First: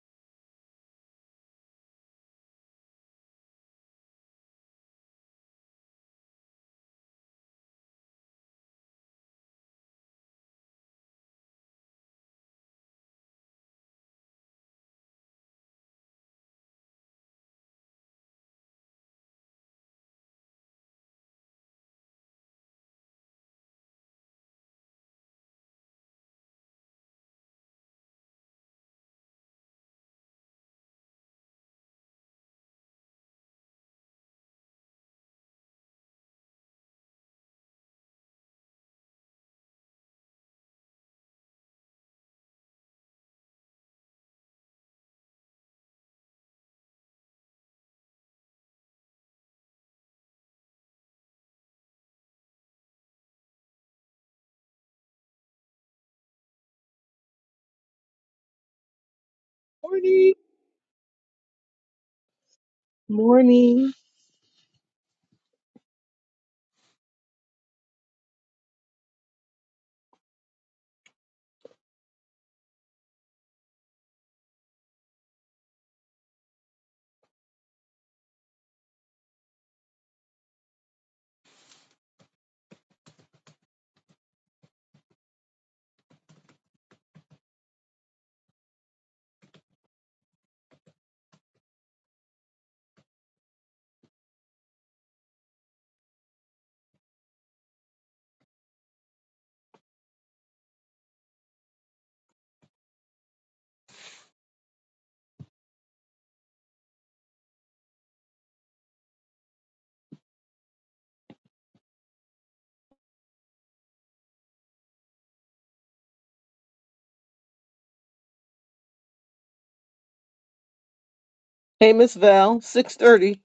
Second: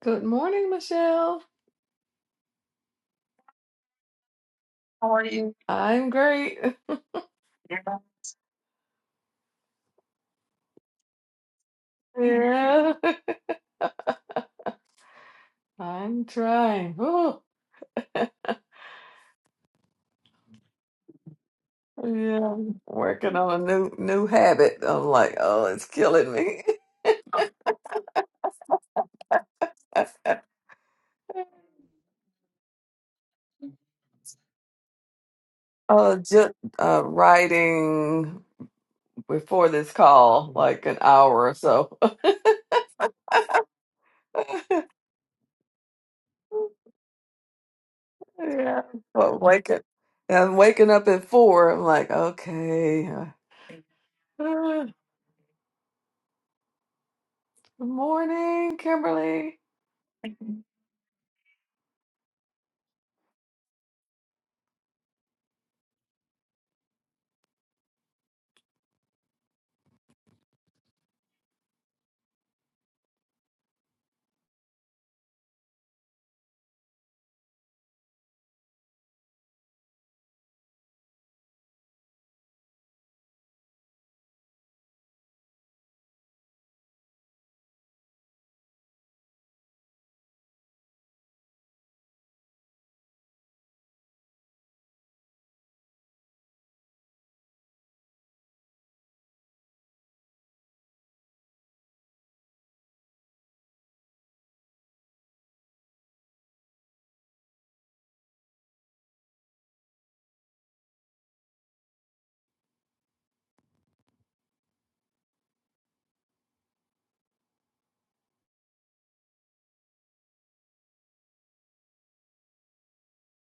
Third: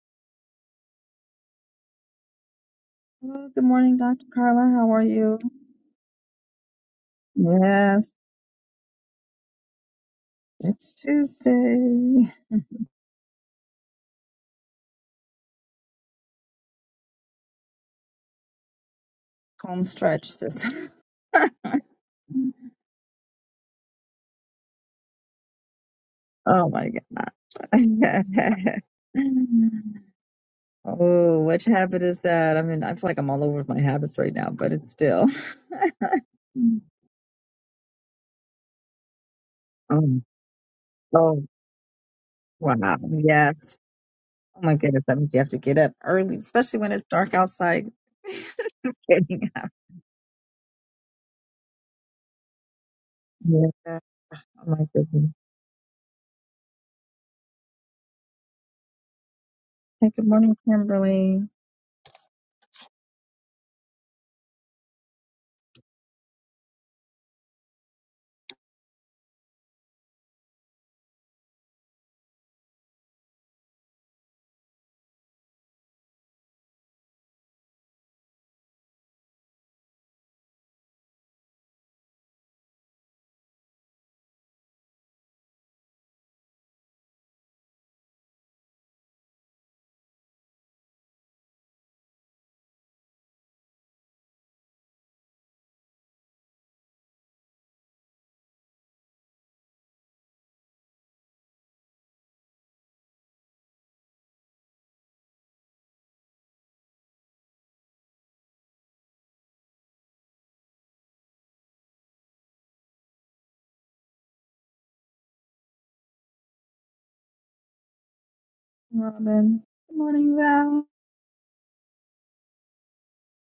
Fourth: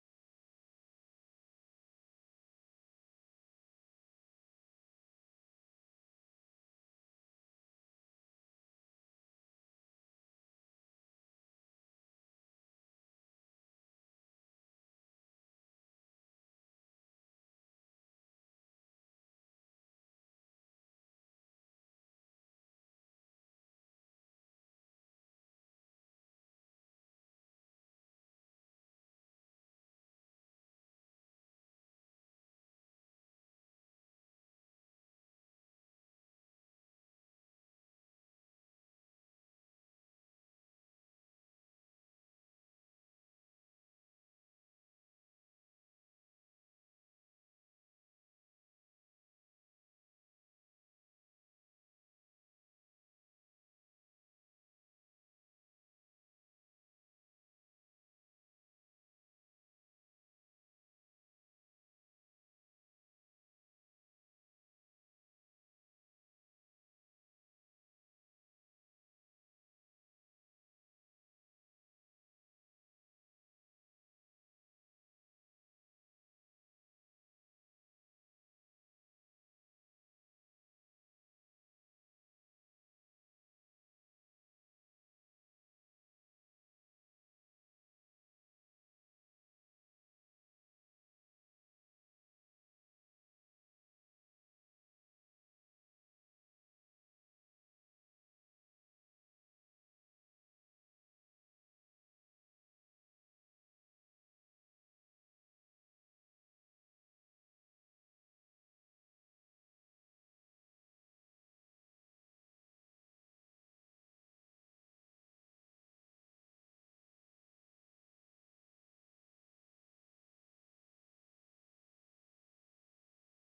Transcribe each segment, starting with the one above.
Good morning, Michelle. Hello, good morning, Dr. Carla. How are How are you? I'm great. Yes, it's Tuesday. Yeah, I'm trying. Oh, Home stretch this. yeah, working on a new new habit. I'm like, oh, it's killing me. oh my God. oh, which habit is that? I mean, I feel like I'm all over with my habits right now, but it's still. uh, just Mm. uh, writing before this Um, call, like an oh, hour or so. wow. Yes. Oh my goodness. That means you have to get up early, especially when it's dark outside. Yeah, but Getting up. waking, I'm waking up at four. I'm like, okay. uh, Yeah. Oh Good my goodness. morning, Kimberly. Hey, good Morning, morning, Kimberly. morning. Robin. Good morning, Val. Hey, Miss Val, six thirty.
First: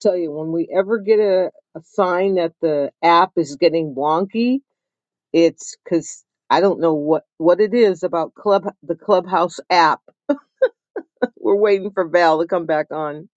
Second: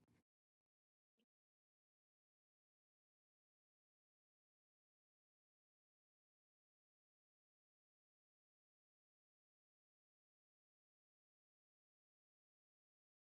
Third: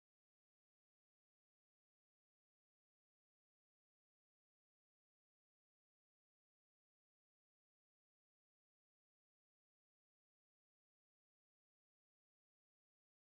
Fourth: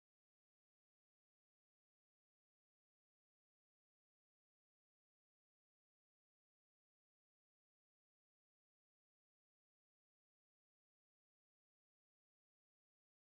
Tell you, when we ever get a, a sign that the app is getting wonky, it's because I don't know what what it is about club the Clubhouse app. We're waiting for Val to come back on.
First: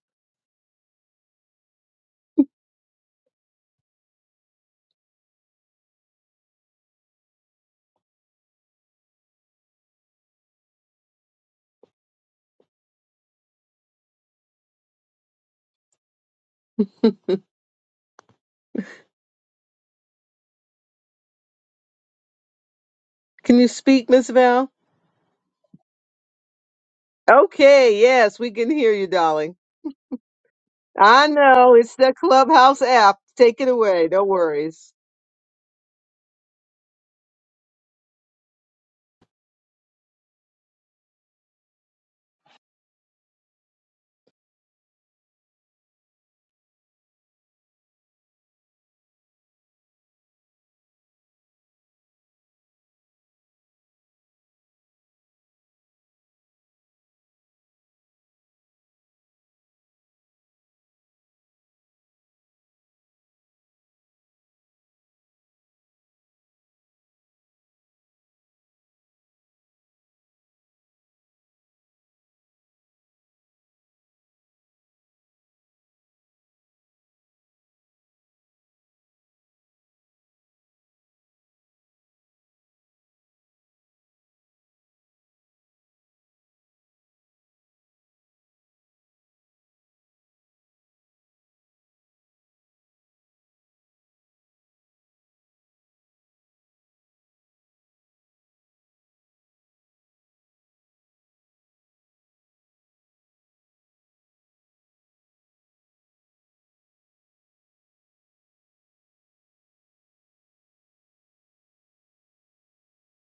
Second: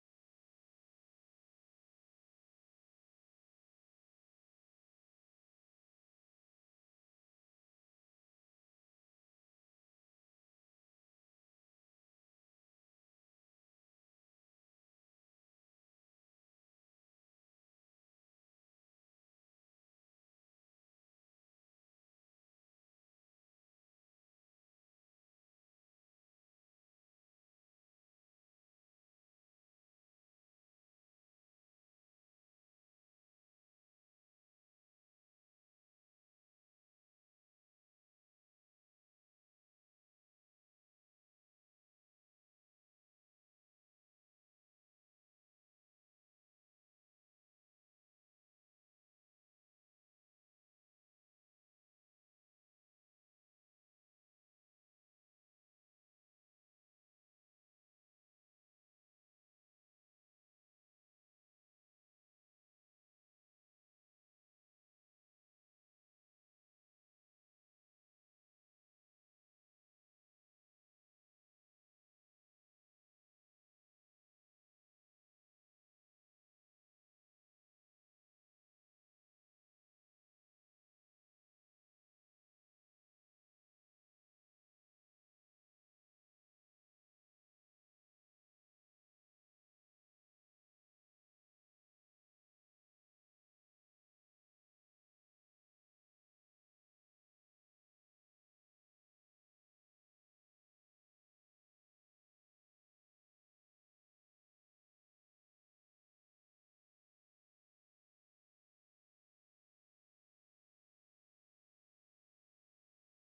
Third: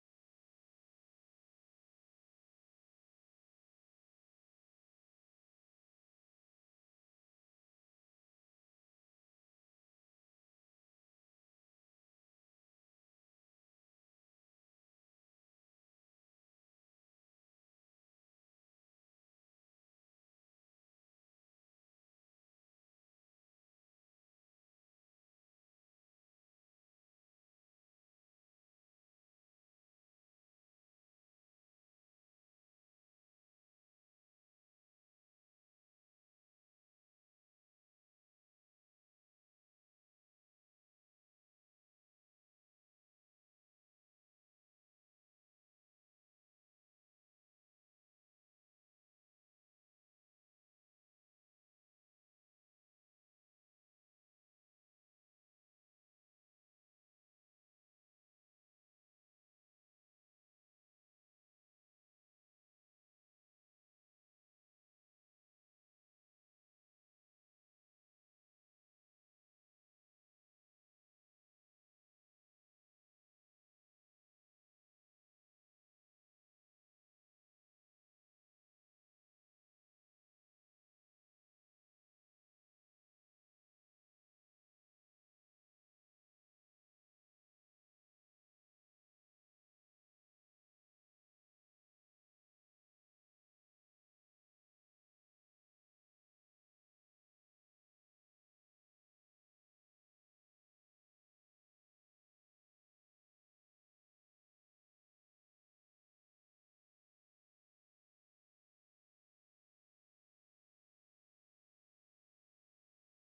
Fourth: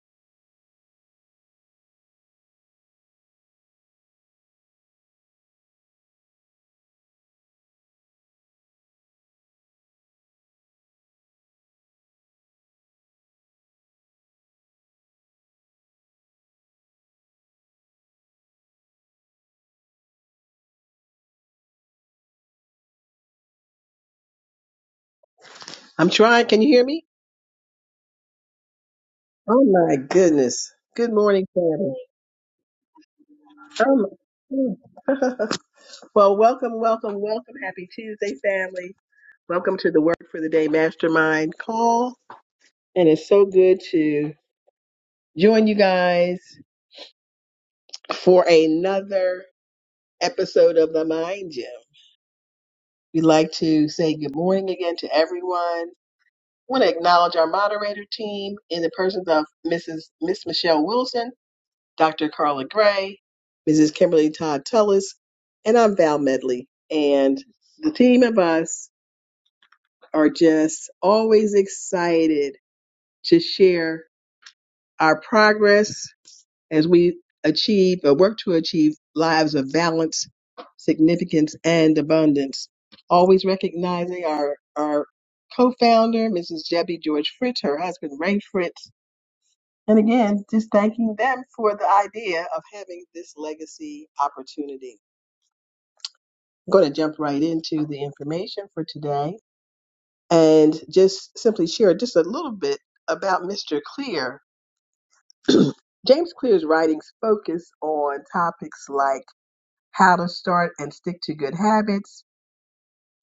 Can you speak, Miss Val? I'm trying. Can you hear me? Okay, yes, we can hear you, darling. Oh my goodness. Good I morning, know it's family. the Clubhouse app. Take it away. Oh No worries. my well, welcome, welcome, welcome. Happy Tuesday, family. Welcome to the Work for the Day Mastermind call. And it's so good to join you guys for another episode of the Mind Gym. We'd like to say good morning again to everyone. I want to acknowledge our moderator team in the persons of Mrs. Miss Michelle Wilson Dr. Carla Gray, Mrs. Kimberly Todd Tullis, and I'm Val Medley. And the team of us are just always excited to share our progress as we achieve or work to achieve lives of balance, significance, and abundance. Always recognizing our, our co-founder, Mrs. Debbie George Fritz, her husband Ray Fritz, And again, just thanking them for the idea of having this legacy opportunity. I'm going to jump right into the information for today and just simply share just a little bit about Mr. Clear. James Clear's writings focus on topics like how to start and stick to good habits,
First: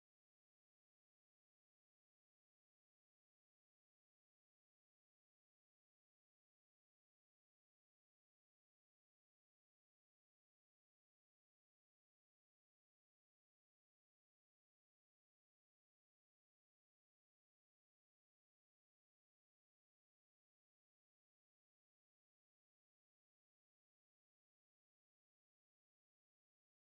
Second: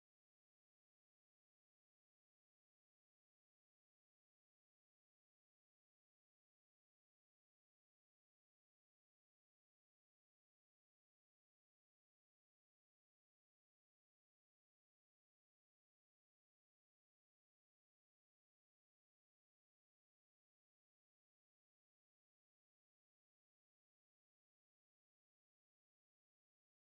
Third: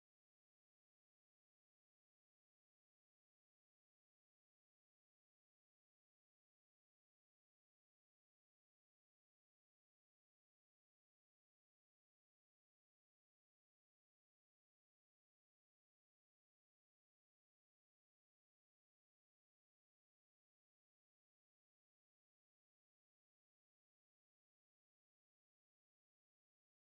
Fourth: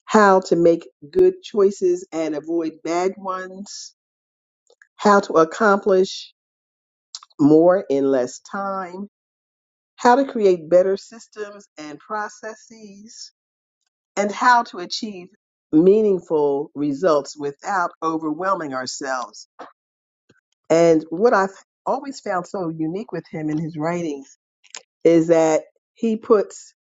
how to make good choices and avoid bad ones, how to accomplish more in less time, how to create better systems and processes, and how to achieve meaningful results without overwhelming ourselves. And what I've always found so unique with him in his writings is that he puts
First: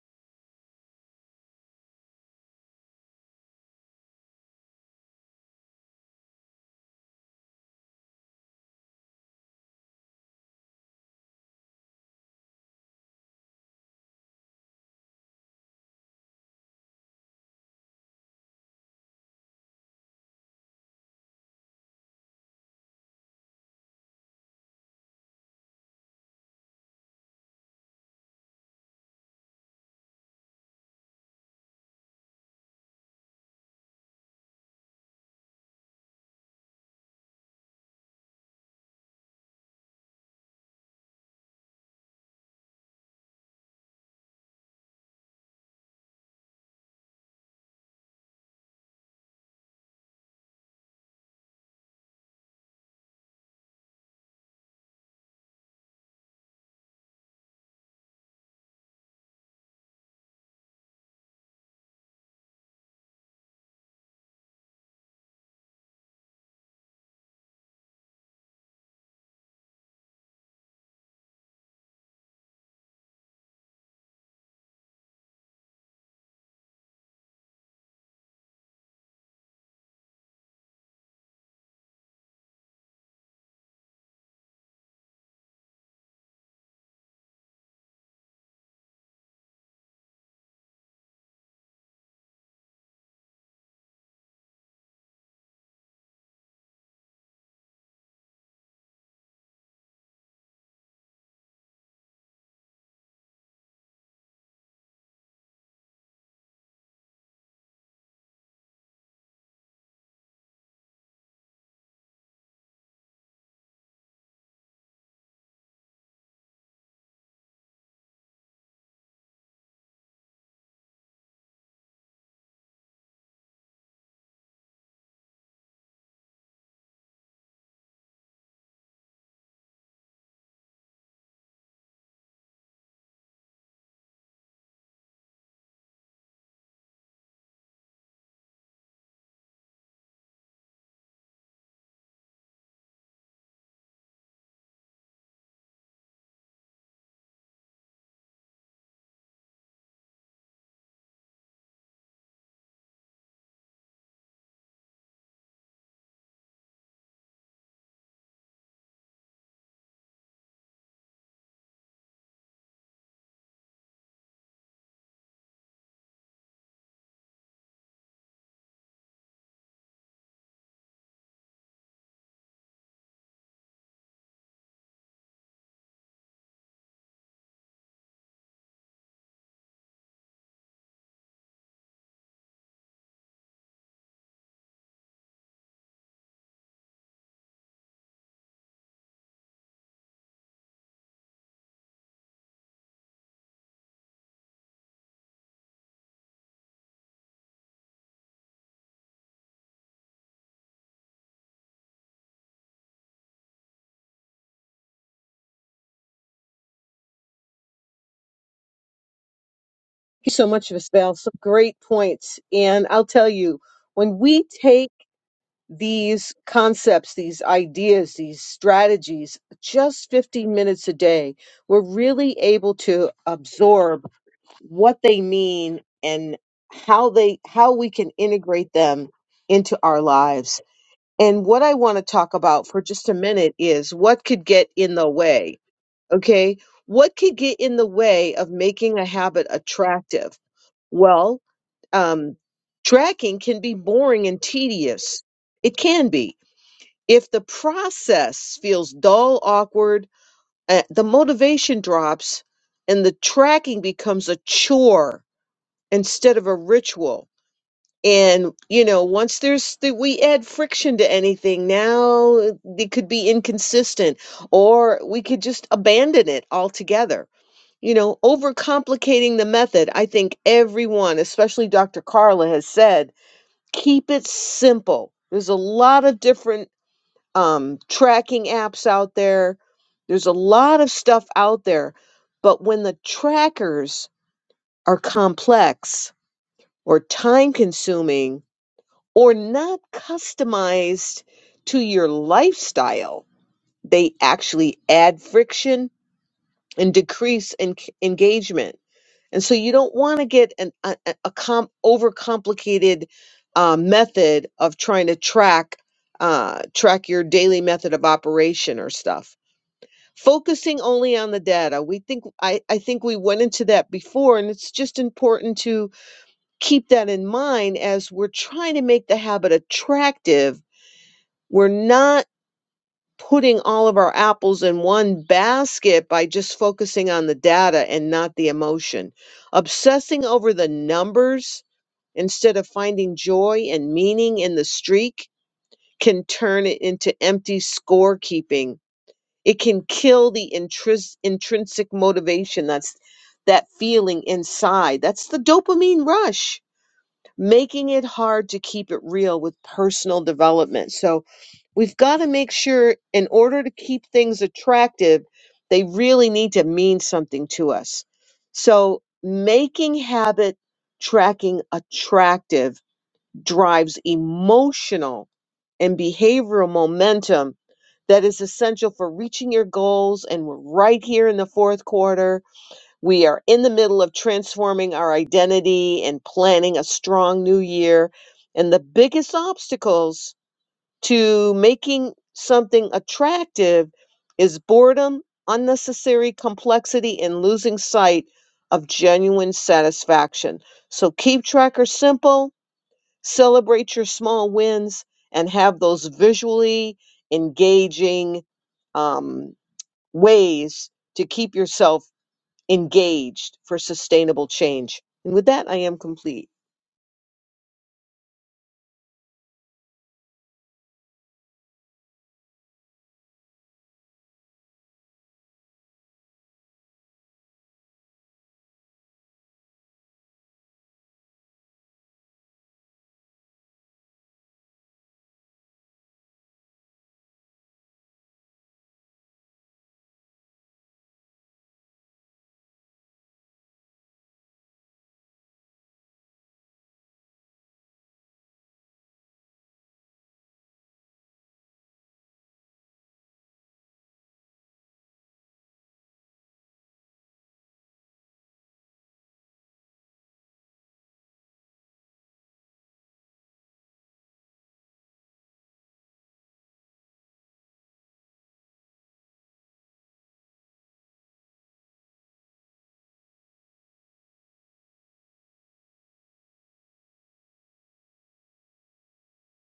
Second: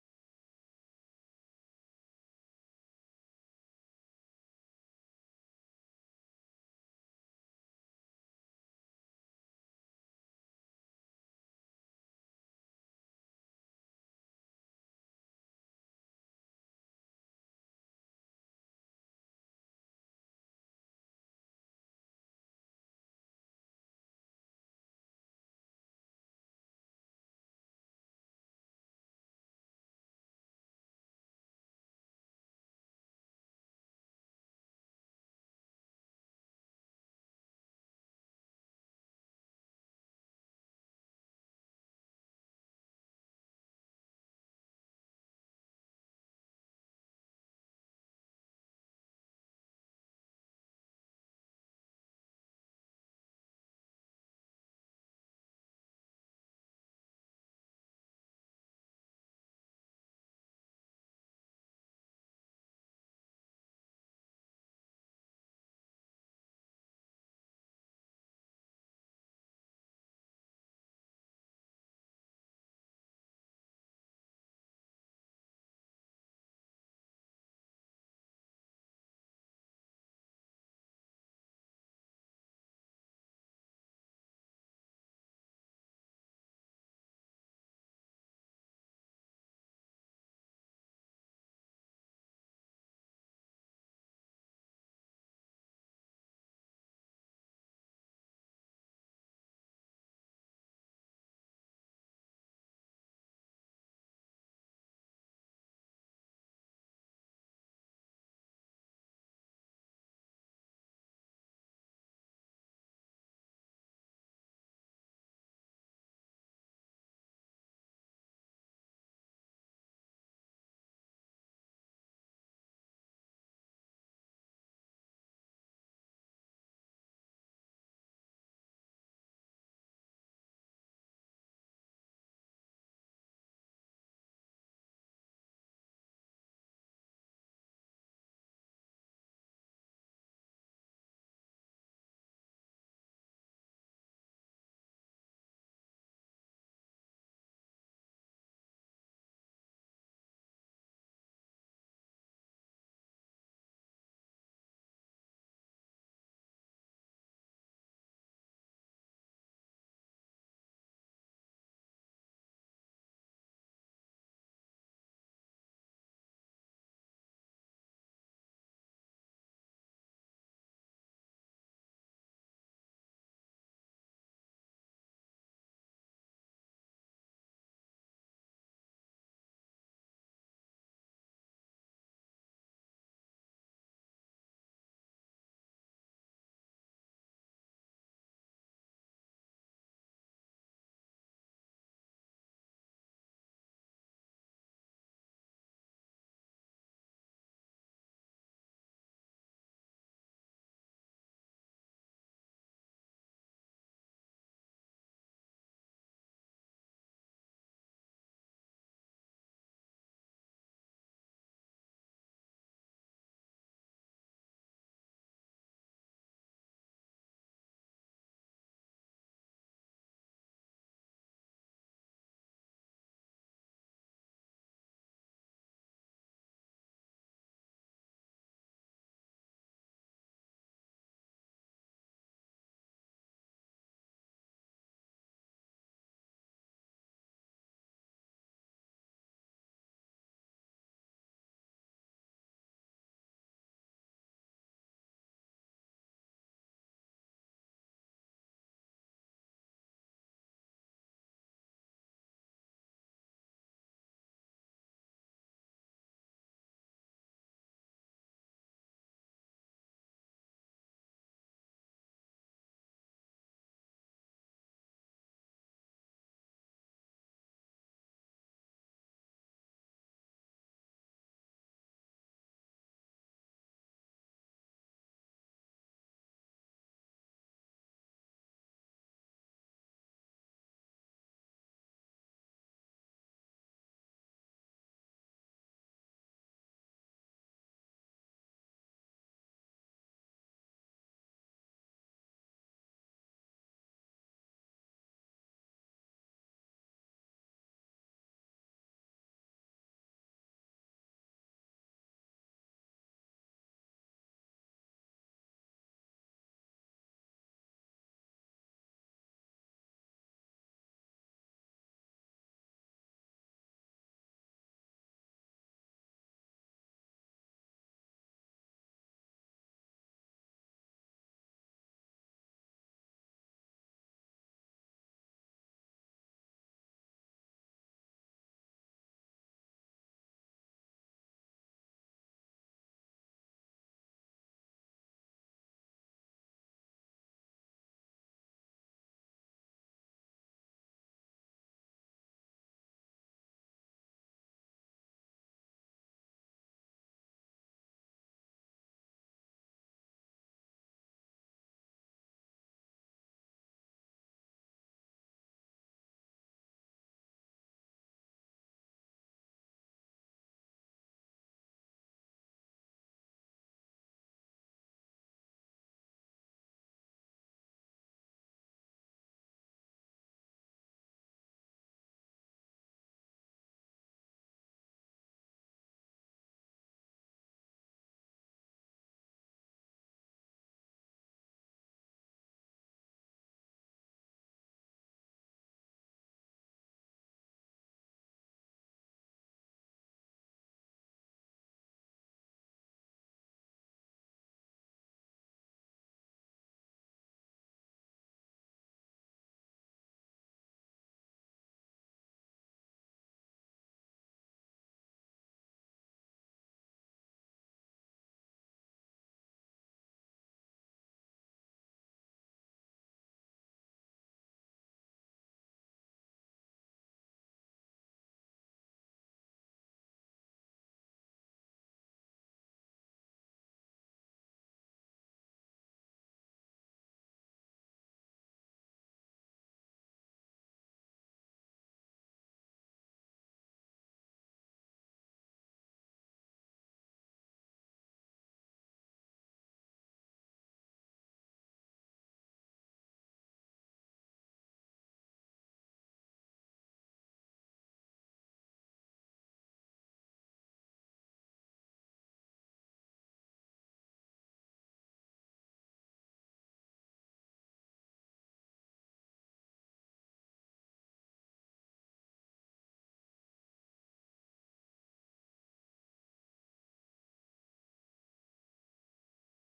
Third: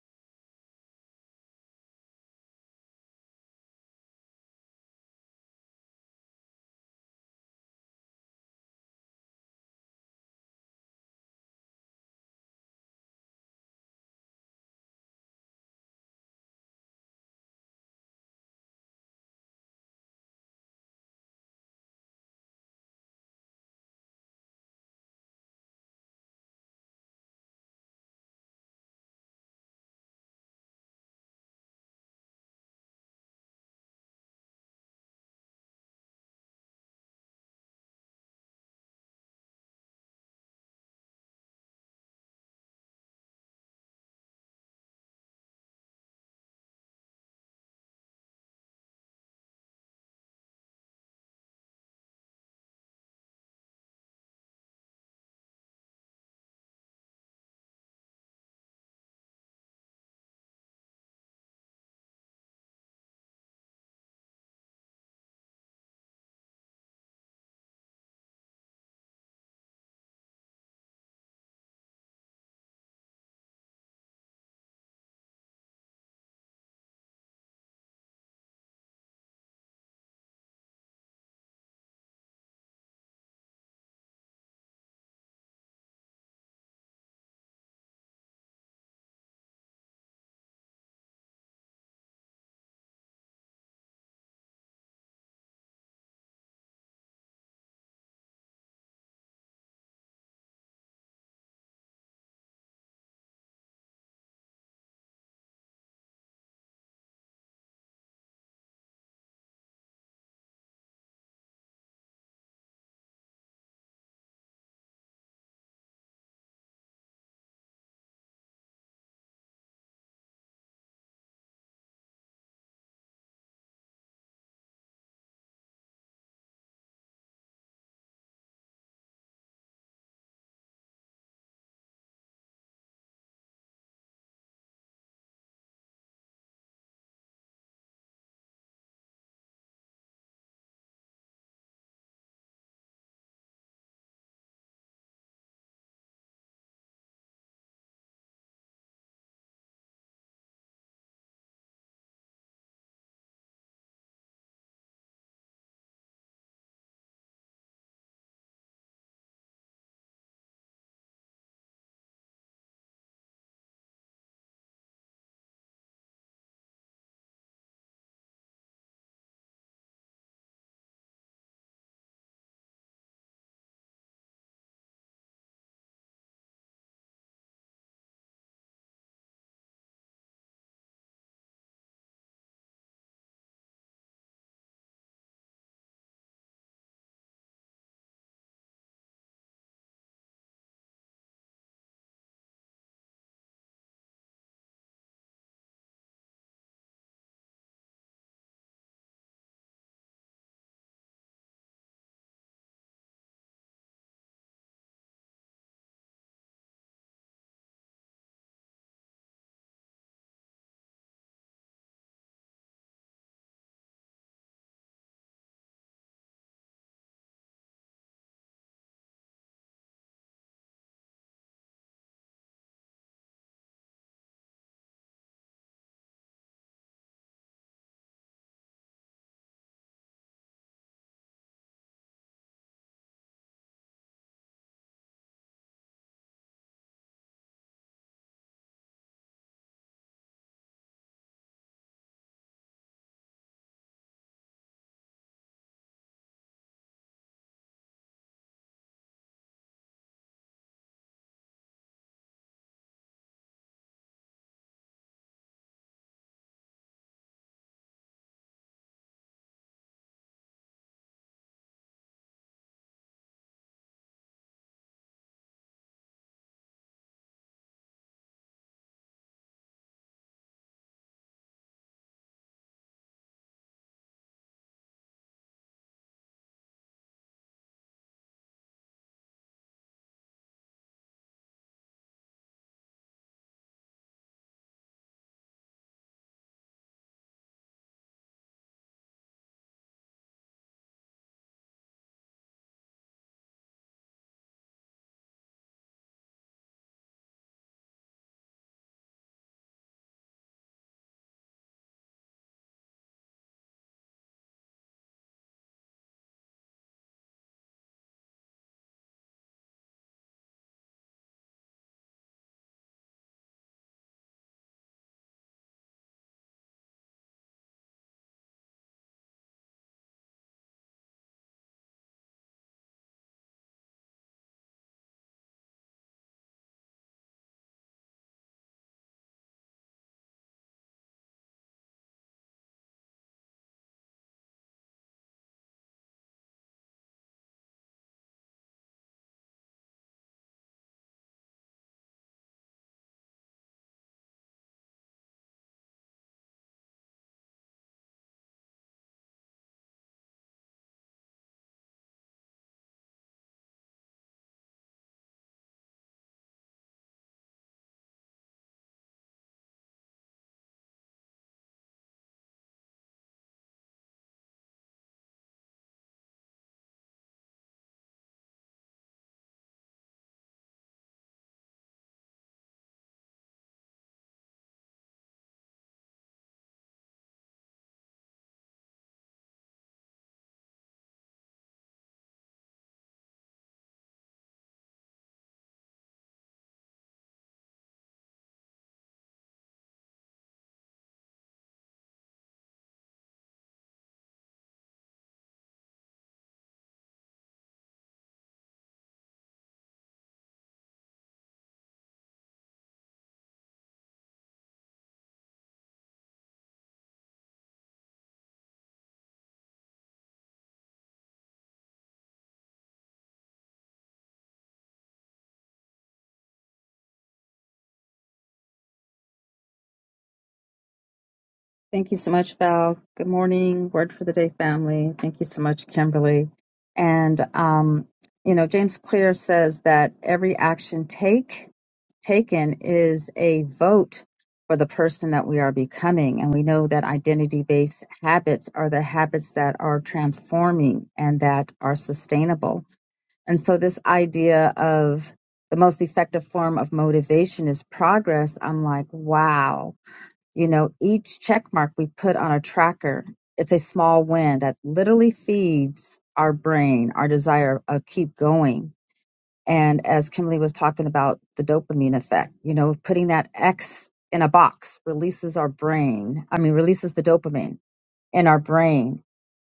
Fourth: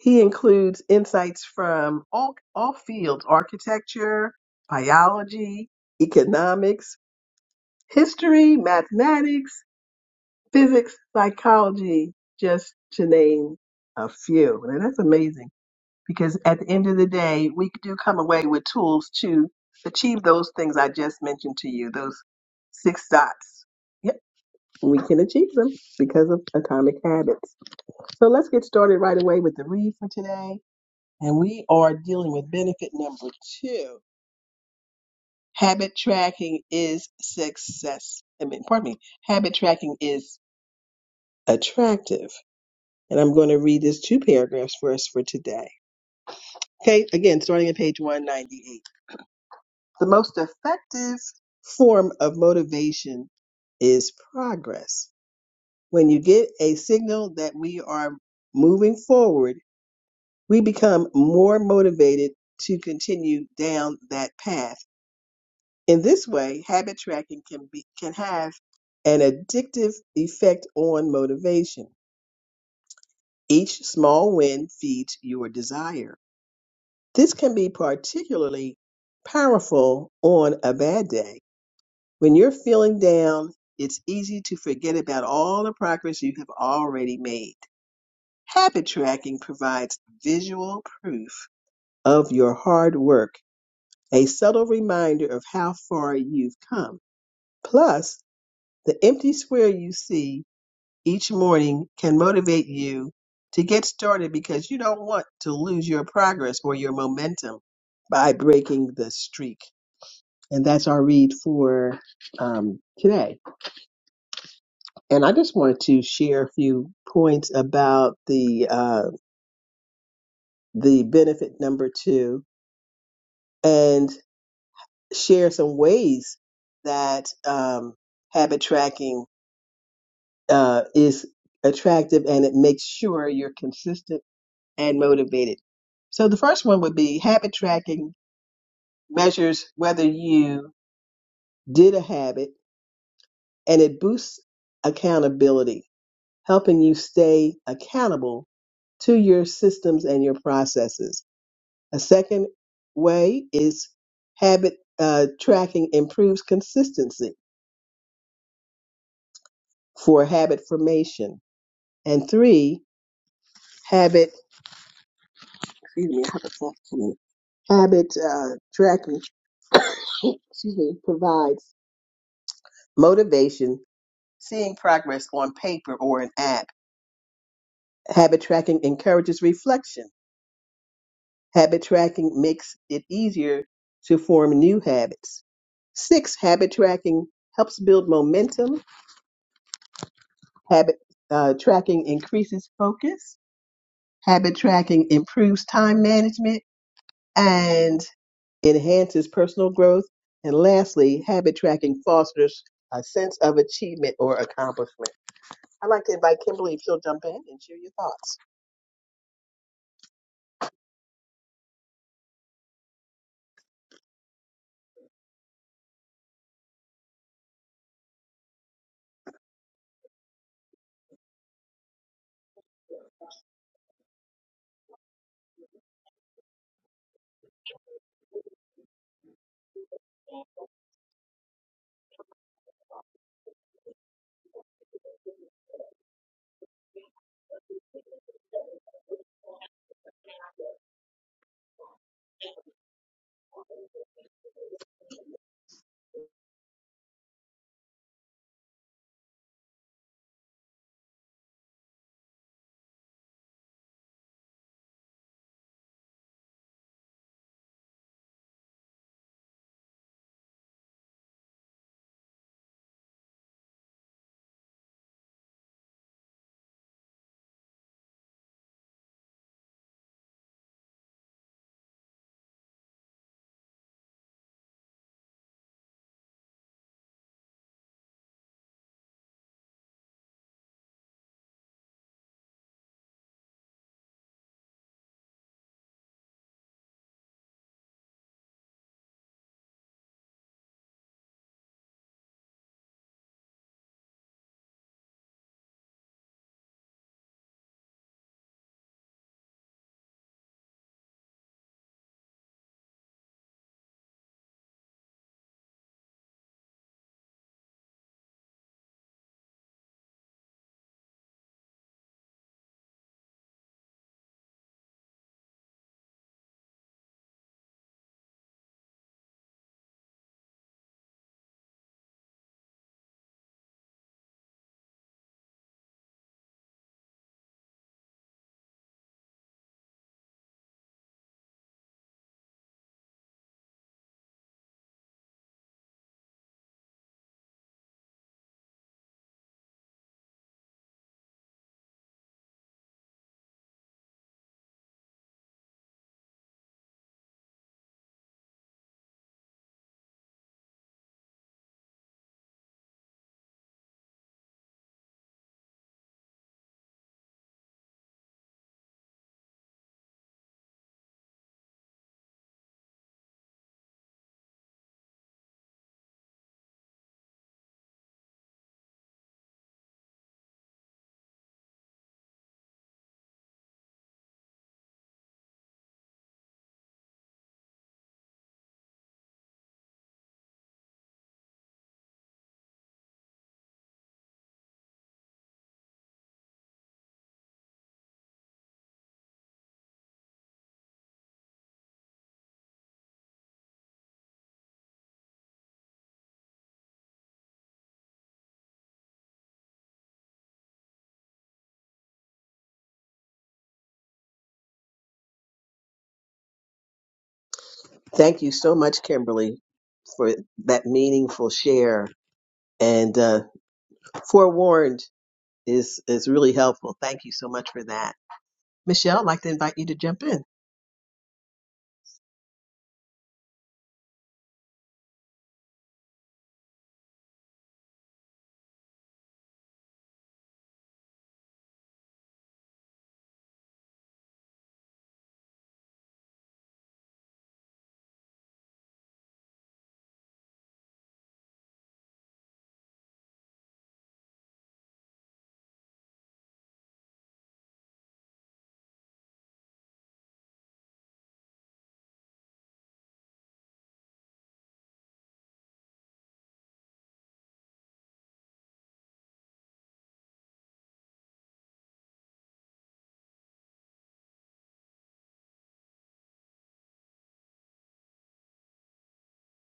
he includes insights from all, all fields architecture, biology, economics, history, mathematics, physics, psychology, just to name a few. And that's amazing. because at the end of the day, we do come away with tools to achieve those things I just mentioned to you, those six dots. Yep, we can achieve them because of atomic habits. So let's get started right away with the read for today. And we are dealing with benefit number two. Habit tracking is success. I mean, pardon me, habit tracking is attractive. And I'm going to read this two paragraphs for us for today. Okay, again, starting at page 198. The most effective form of motivation is progress. When you get a signal that we are moving forward, we become more motivated to continue down that path. In this way, habit tracking can be can have an addictive effect on motivation. Each small win feeds your desire. This can be particularly powerful on a bad day When you're feeling down, it's easy to forget about all the progress you have already made. Habit tracking provides visual proof of your hard work, a subtle reminder of how far you've come. Plus, the empty square you see each morning can motivate you to get started because you don't want to lose your progress or your momentum by breaking the streak. And that's our read for um, today. And I just wanted to share a few points about the uh, the benefit number two, and share some ways that um, habit tracking uh, is attractive, and it makes sure you're consistent and motivated. So the first one would be habit tracking measures whether you did a habit, and it boosts accountability, helping you stay accountable to your systems and your processes. A second way is habit uh, tracking improves consistency for habit formation. And three, habit, excuse me, habit, formation- habit uh, tracking, excuse me, provides motivation, seeing progress on paper or an app. Habit tracking encourages reflection. Habit tracking makes it easier to form new habits. Six, habit tracking helps build momentum Habit uh, tracking increases focus. Habit tracking improves time management and enhances personal growth. And lastly, habit tracking fosters a sense of achievement or accomplishment. I'd like to invite Kimberly if she'll jump in and share your thoughts. Thank you so much, Miss Val. Some great points, and I'll tell you when we take these concepts, these ideas, these strategies, just 15 minutes a day, we're really able to absorb what they mean and how they how we can integrate them into our lives. And what I want to talk about for just a minute is what could get in the way, okay? What could get in the way of making a habit attractive? Well, um, tracking can be boring and tedious. It can be. If the process feels dull, awkward, uh, the motivation drops and the tracking becomes a chore instead of a ritual. And, you know, once there's, th- we add friction to anything, now it could be inconsistent or we could just abandon it altogether. You know, overcomplicating the method. I think everyone, especially Dr. Carla, has said keep it simple. There's a lot of different um, tracking apps out there. There's a lot of stuff out there. But when the trackers are complex or time consuming or not customized to your lifestyle, they actually add friction and decrease en- engagement. And so you don't want to get an, a, a a com- overcomplicated uh, method of trying to track uh, track your daily method of operation or stuff focusing only on the data we think I, I think we went into that before and it's just important to keep that in mind as we're trying to make the habit attractive we're not putting all of our apples in one basket by just focusing on the data and not the emotion obsessing over the numbers instead of finding joy and meaning in the streak can turn it into empty scorekeeping it can kill the intris- intrinsic motivation. That's that feeling inside. That's the dopamine rush, making it hard to keep it real with personal development. So we've got to make sure, in order to keep things attractive, they really need to mean something to us. So making habit tracking attractive drives emotional and behavioral momentum that is essential for reaching your goals. And we're right here in the fourth quarter. We are in the middle of transforming our identity and planning a strong new year. And the biggest obstacles to making something attractive is boredom, unnecessary complexity, and losing sight of genuine satisfaction. So keep tracker simple Celebrate your small wins and have those visually engaging um, ways to keep yourself engaged for sustainable change. And with that, I am complete. Thank you so much, Kimberly, for that meaningful share. And uh, forewarned is is really helpful. Thank you so much for that. Michelle, I'd like to invite you to jump in. Thank you so much, Val. Good morning, Word for the Day family. Thank you so much, Kimberly. And, um, you know, James Clear says that every action take taken is a vote for the person that we are becoming. And we know that identity based habits are the habits that are transforming and that are sustainable. And so, this idea of the most effective form of motivation is progress. I'm like, wow, you know, each check mark we put on a tracker, it's a small win that literally feeds our brain, our desire of keep going. And as Kimberly was talking about the dopamine effect, you know, putting that X in a box releases our brain. I mean, releases the dopamine in our brain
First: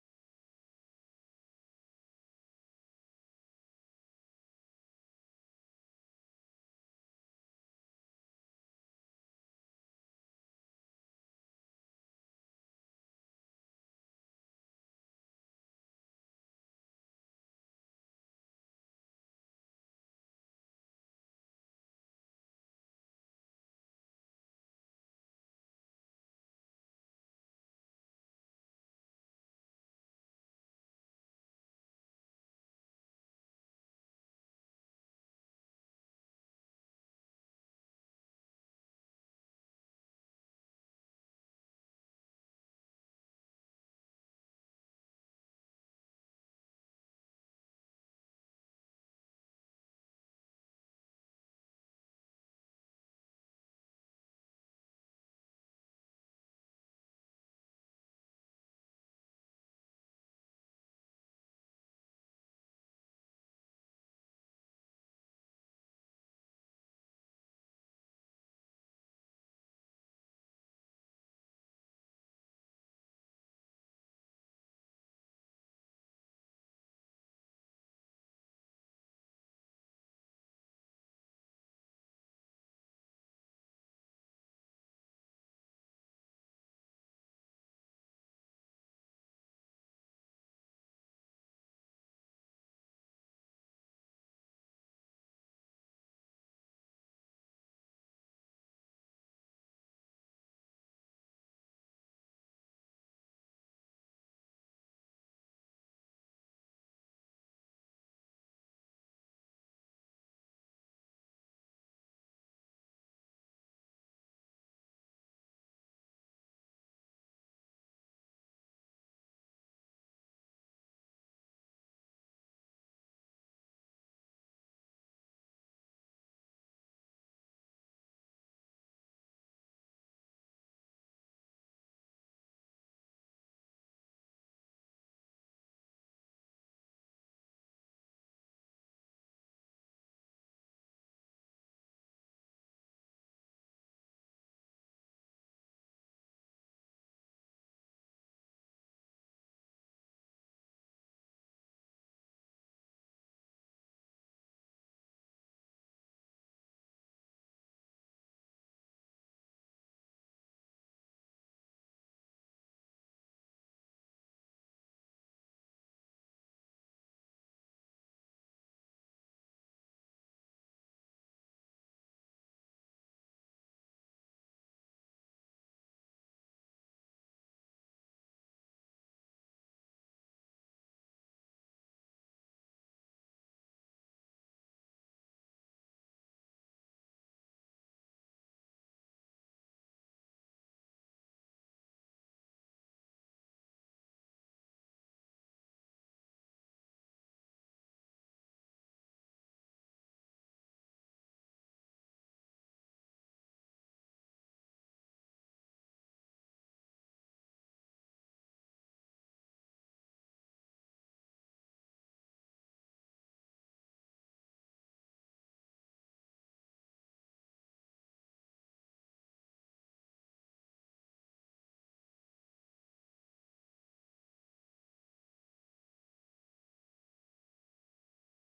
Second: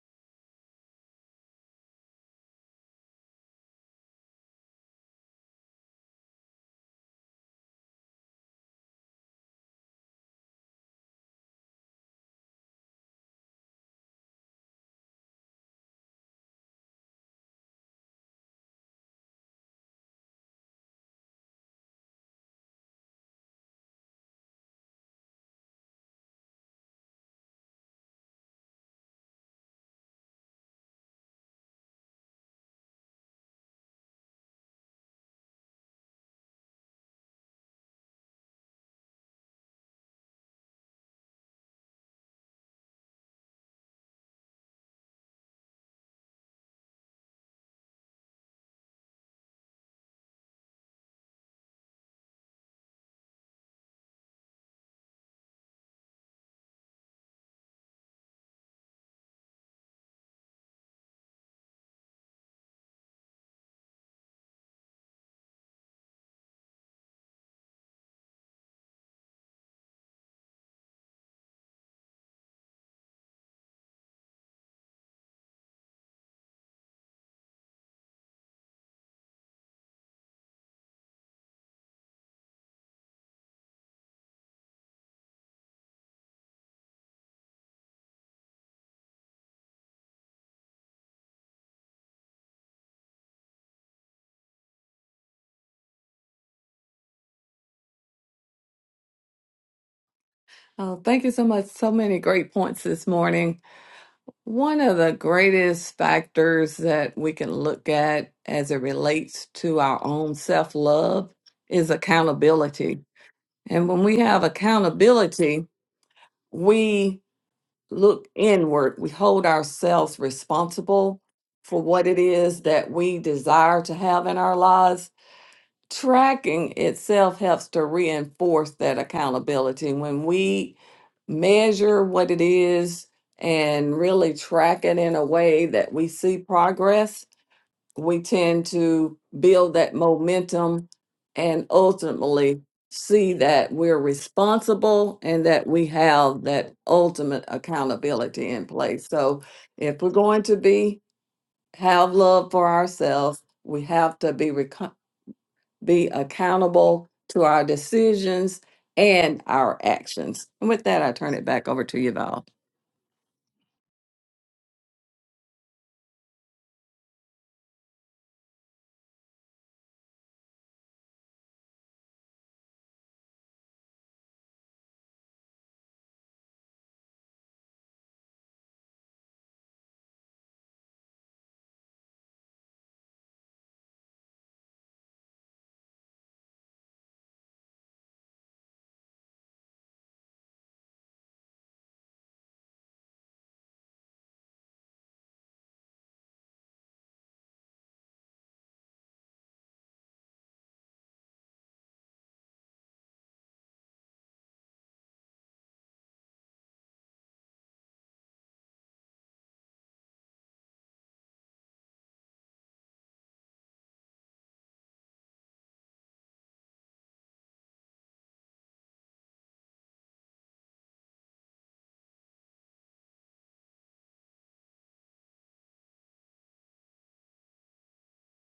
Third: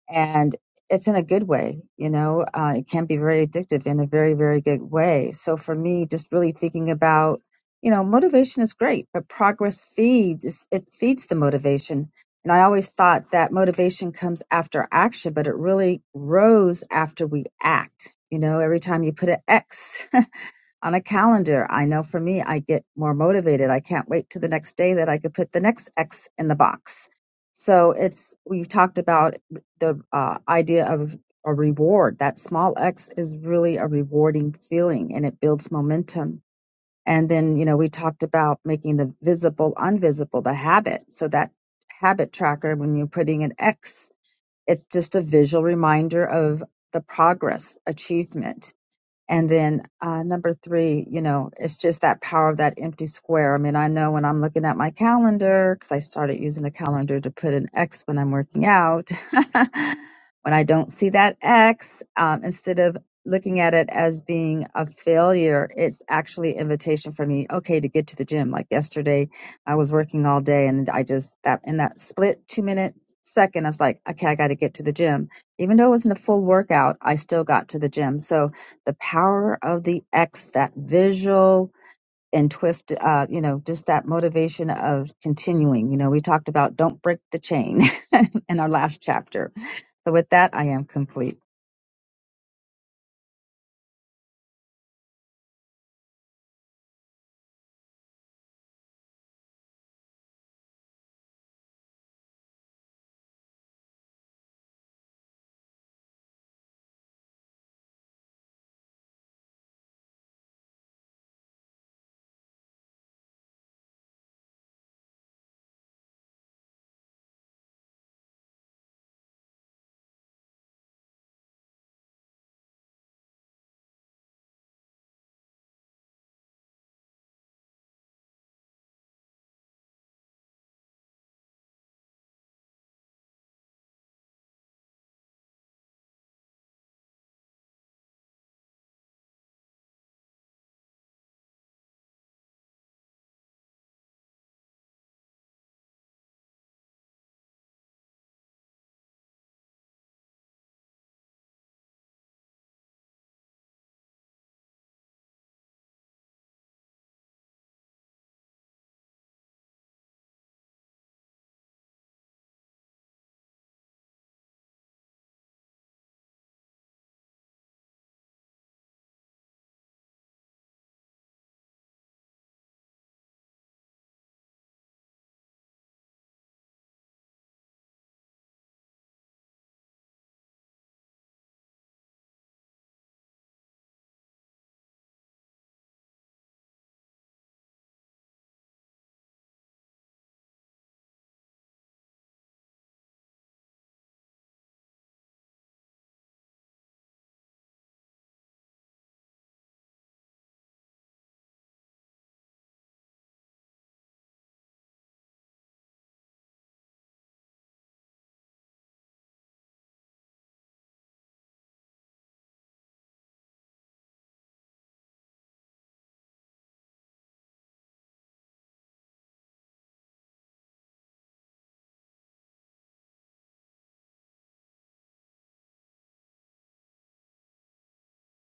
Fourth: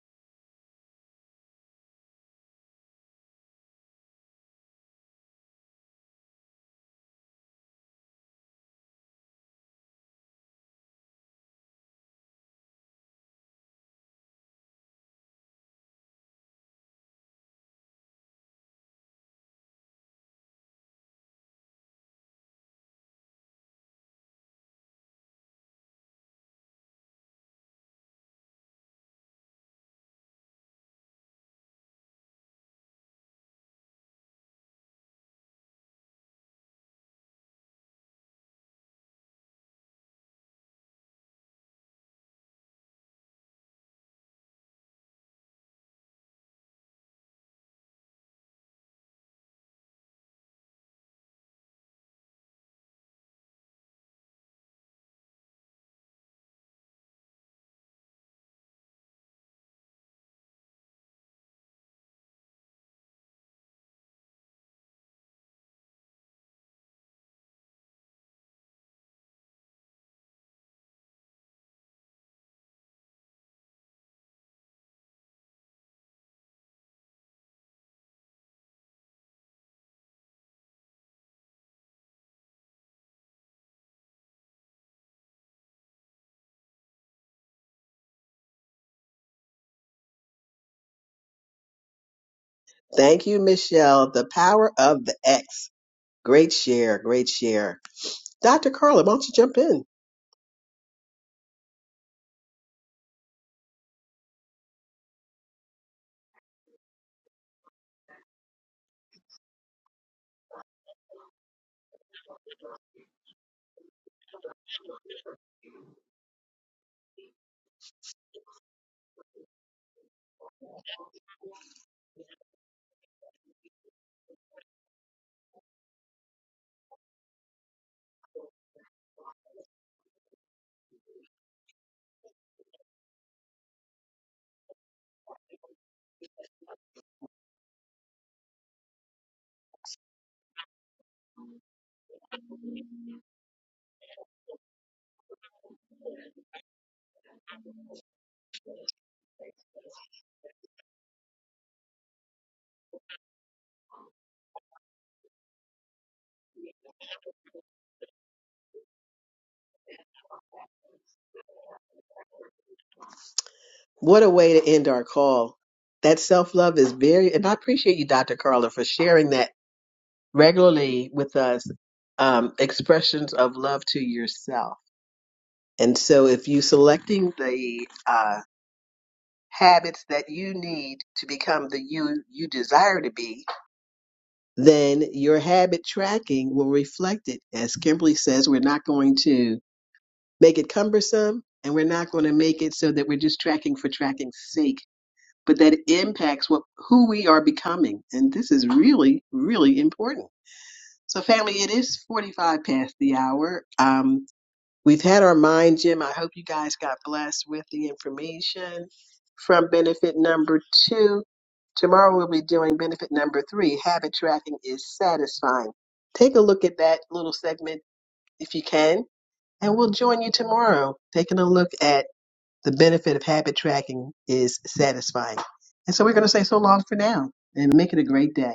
and it's in a good way you know uh, it can be very addictive in a very very good way so for me just really thinking about you know motivation is great but progress feeds it feeds the motivation and i always thought that motivation comes after action but it really grows after we act you know every time you put an x on a calendar. I know for me, I get more motivated. I can't wait to the next day that I could put the next X in the box. So it's, we've talked about the uh, idea of a reward. That small X is really a rewarding feeling and it builds momentum. And then, you know, we talked about making the visible invisible, the habit. So that habit tracker, when you're putting an X, it's just a visual reminder of the progress, achievement and then uh, number three, you know, it's just that power of that empty square. I mean, I know when I'm looking at my calendar, because I started using a calendar to put an X when I'm working out, when I don't see that X, um, instead of looking at it as being a failure, it's actually invitation for me, okay, to get to the gym. Like yesterday, I was working all day and I just, that in that split two minute second, I was like, okay, I got to get to the gym. Even though it wasn't a full workout, I still got to the gym. So, the power of the X, that visual and twist, uh, you know, just that motivation of continuing. You know, we talked about don't break the chain in our last chapter. So with that, I am complete. Thank you, Michelle. The power of the X. Great share, great share. Dr. Carla, why don't you jump in? Oh, thank you so much. So many great points this morning. One of the greatest factors that we can look at as it relates to our own self love is accountability. And when we have accountability, we look inward, we hold ourselves responsible for what it is that we desire to have in our lives tracking itself helps to reinforce that accountability when we measure what it is and really track it in a way that we see progress we tend to build that momentum and ultimately see that we're responsible and that we have that ultimate accountability in place so if we're going to be have love for ourselves we have to be be accountable to our decisions and our actions. And with that, I turn it back over to you, Val. What a way to end our call. That self love is very, and I appreciate you, Dr. Carla, for sharing that regularly with us. Um, expressions of love to yourself. And so, if you selecting the uh, habits that you need to become the you you desire to be, then your habit tracking will reflect it. As Kimberly says, we're not going to make it cumbersome and we're not going to make it so that we're just tracking for tracking's sake but that it impacts what who we are becoming and this is really really important so family it is 45 past the hour um, we've had our mind gym i hope you guys got blessed with the information from benefit number two tomorrow we'll be doing benefit number three habit tracking is satisfying take a look at that little segment if you can and we'll join you tomorrow taking a look at the benefit of habit tracking is satisfying. And so we're going to say so long for now and make it a great day.